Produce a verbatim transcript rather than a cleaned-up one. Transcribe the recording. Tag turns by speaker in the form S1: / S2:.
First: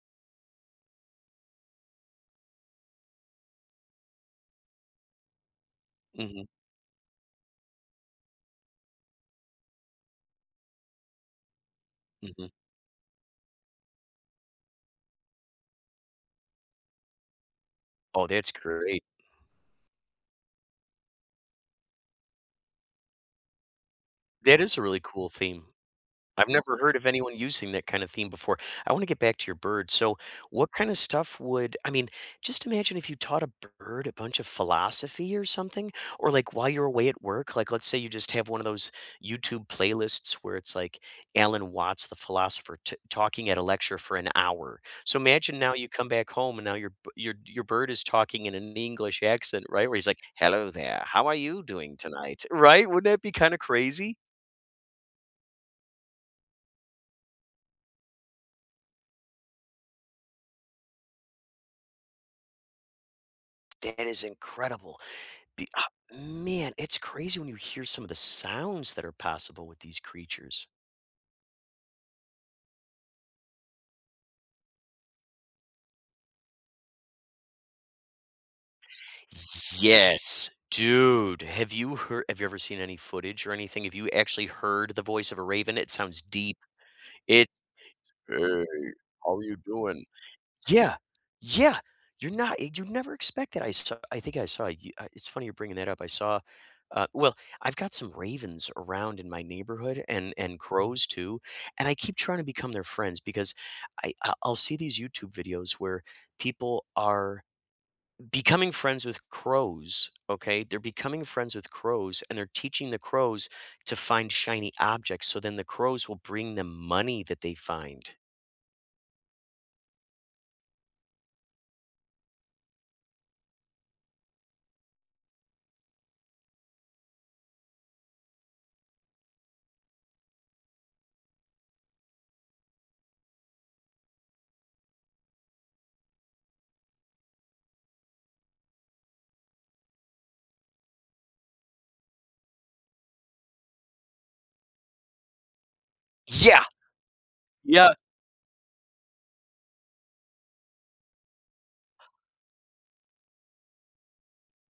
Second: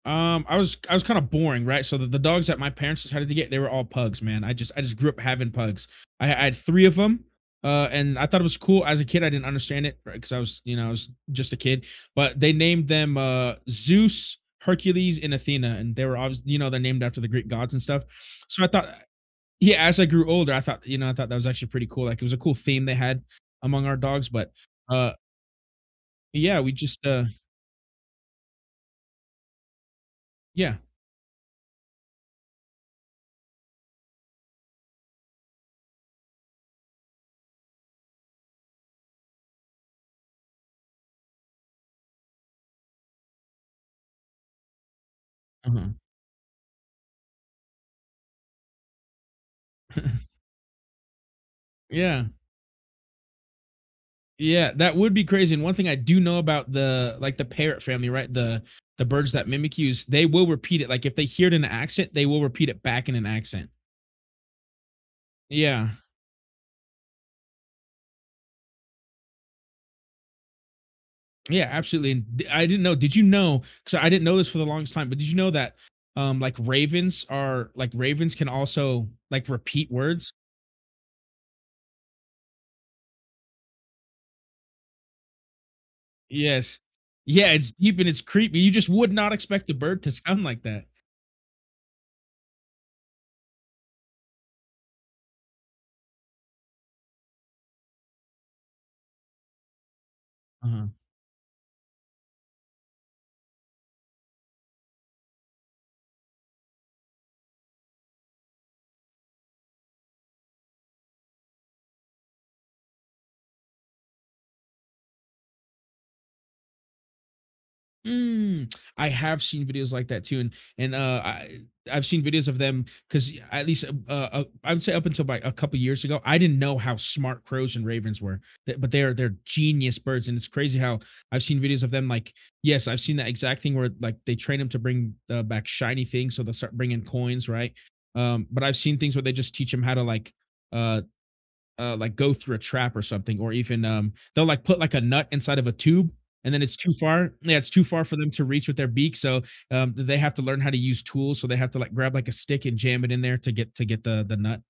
S1: Um, I was I was kinda boring, right? So, the the dogs that my parents decided to get, they were all pugs, man, I just I just grew up having pugs. I I
S2: Mhm.
S1: had three of 'em, uh, and I thought it was cool, as a kid, I didn't understand it, ri 'cause I was, you know, I was just a kid, but
S2: Mhm.
S1: they named them, uh, Zeus, Hercules, and Athena, and they were obvious You know, they're named after the Greek Gods and stuff,
S2: Oh, that's
S1: so, I thought I
S2: great.
S1: Yeah, as I grew older, I thought, you know, I thought that was actually pretty cool, like, it was a cool theme they had among our dogs, but,
S2: That is a really
S1: uh
S2: cool theme, I've
S1: Yeah, we
S2: never heard of
S1: just, uh
S2: anyone using that kind of theme before. I wanna get back to your bird, so what
S1: Yeah.
S2: kind of stuff would I mean, just imagine if you taught a b bird a bunch of philosophy or something or, like, while you're away at work, like, let's say you just have one of those YouTube playlists where it's, like, Alan Watts, the philosopher, ta talking at a lecture for an hour. So, imagine now you
S1: Uh-huh.
S2: come back home, and now your b your b your bird is talking in an English accent, right, where he's like, "Hello there, how are you doing
S1: Yeah.
S2: tonight?" Right? Wouldn't that be kinda crazy?
S1: Yeah, that would be crazy, and one thing I do know about the, like, the parrot family, right, the the birds that mimic you, is they will repeat it, like, if they hear it in an accent, they will repeat it back in an accent.
S2: That is incredible. The,
S1: Yeah.
S2: uh man, it's crazy when you hear some of the sounds that are possible with these creatures.
S1: Yeah, absolutely, and the I didn't know, did you know 'cause I didn't know this for the longest time, but did you know that, um, like, ravens are like, ravens can also, like, repeat words?
S2: Yes, dude, have you hear have you ever seen any footage or anything? Have you actually heard the voice of a raven? It sounds deep,
S1: Yes.
S2: it
S1: Yeah, it's you've been it's creepy,
S2: "Hey,
S1: you just would not
S2: how you
S1: expect the
S2: doin'?"
S1: bird to sound like that.
S2: Yeah, yeah, you're not eg you'd never expect that, I saw I think I saw a You Uh, it's funny you're bringing that up, I saw Uh, well, I've got some ravens around in my neighborhood and and
S1: Uh-huh.
S2: crows too, and I keep trying to become their friends, because I I'll I'll see these YouTube videos where people are becoming friends with crows, okay? They're becoming friends with crows, and they're teaching the crows to find shiny objects, so then the crows will bring them money that they find.
S1: Mm, I have seen videos like that too, and and, uh, I I've seen videos of them, 'cause y at least a b uh, I I would say up until by a couple years ago, I didn't know how smart crows and ravens were, but but they're they're genius birds, and it's crazy how I've seen videos of them, like Yes, I've seen that exact thing where it like, they train 'em to bring, uh, back shiny things, so they'll start bringing coins, right? Um, but I've seen things where they just teach 'em how to, like, uh uh, like, go through a trap or something or even, um they'll, like, put, like, a nut inside of a tube, and then
S2: Yeah!
S1: it's too far Yeah, it's too
S2: Yep.
S1: far for them to reach with their beak, so, um, the they have to learn how to use tools, so they have to, like, grab, like, a stick and jam it in there to get to get the the nut.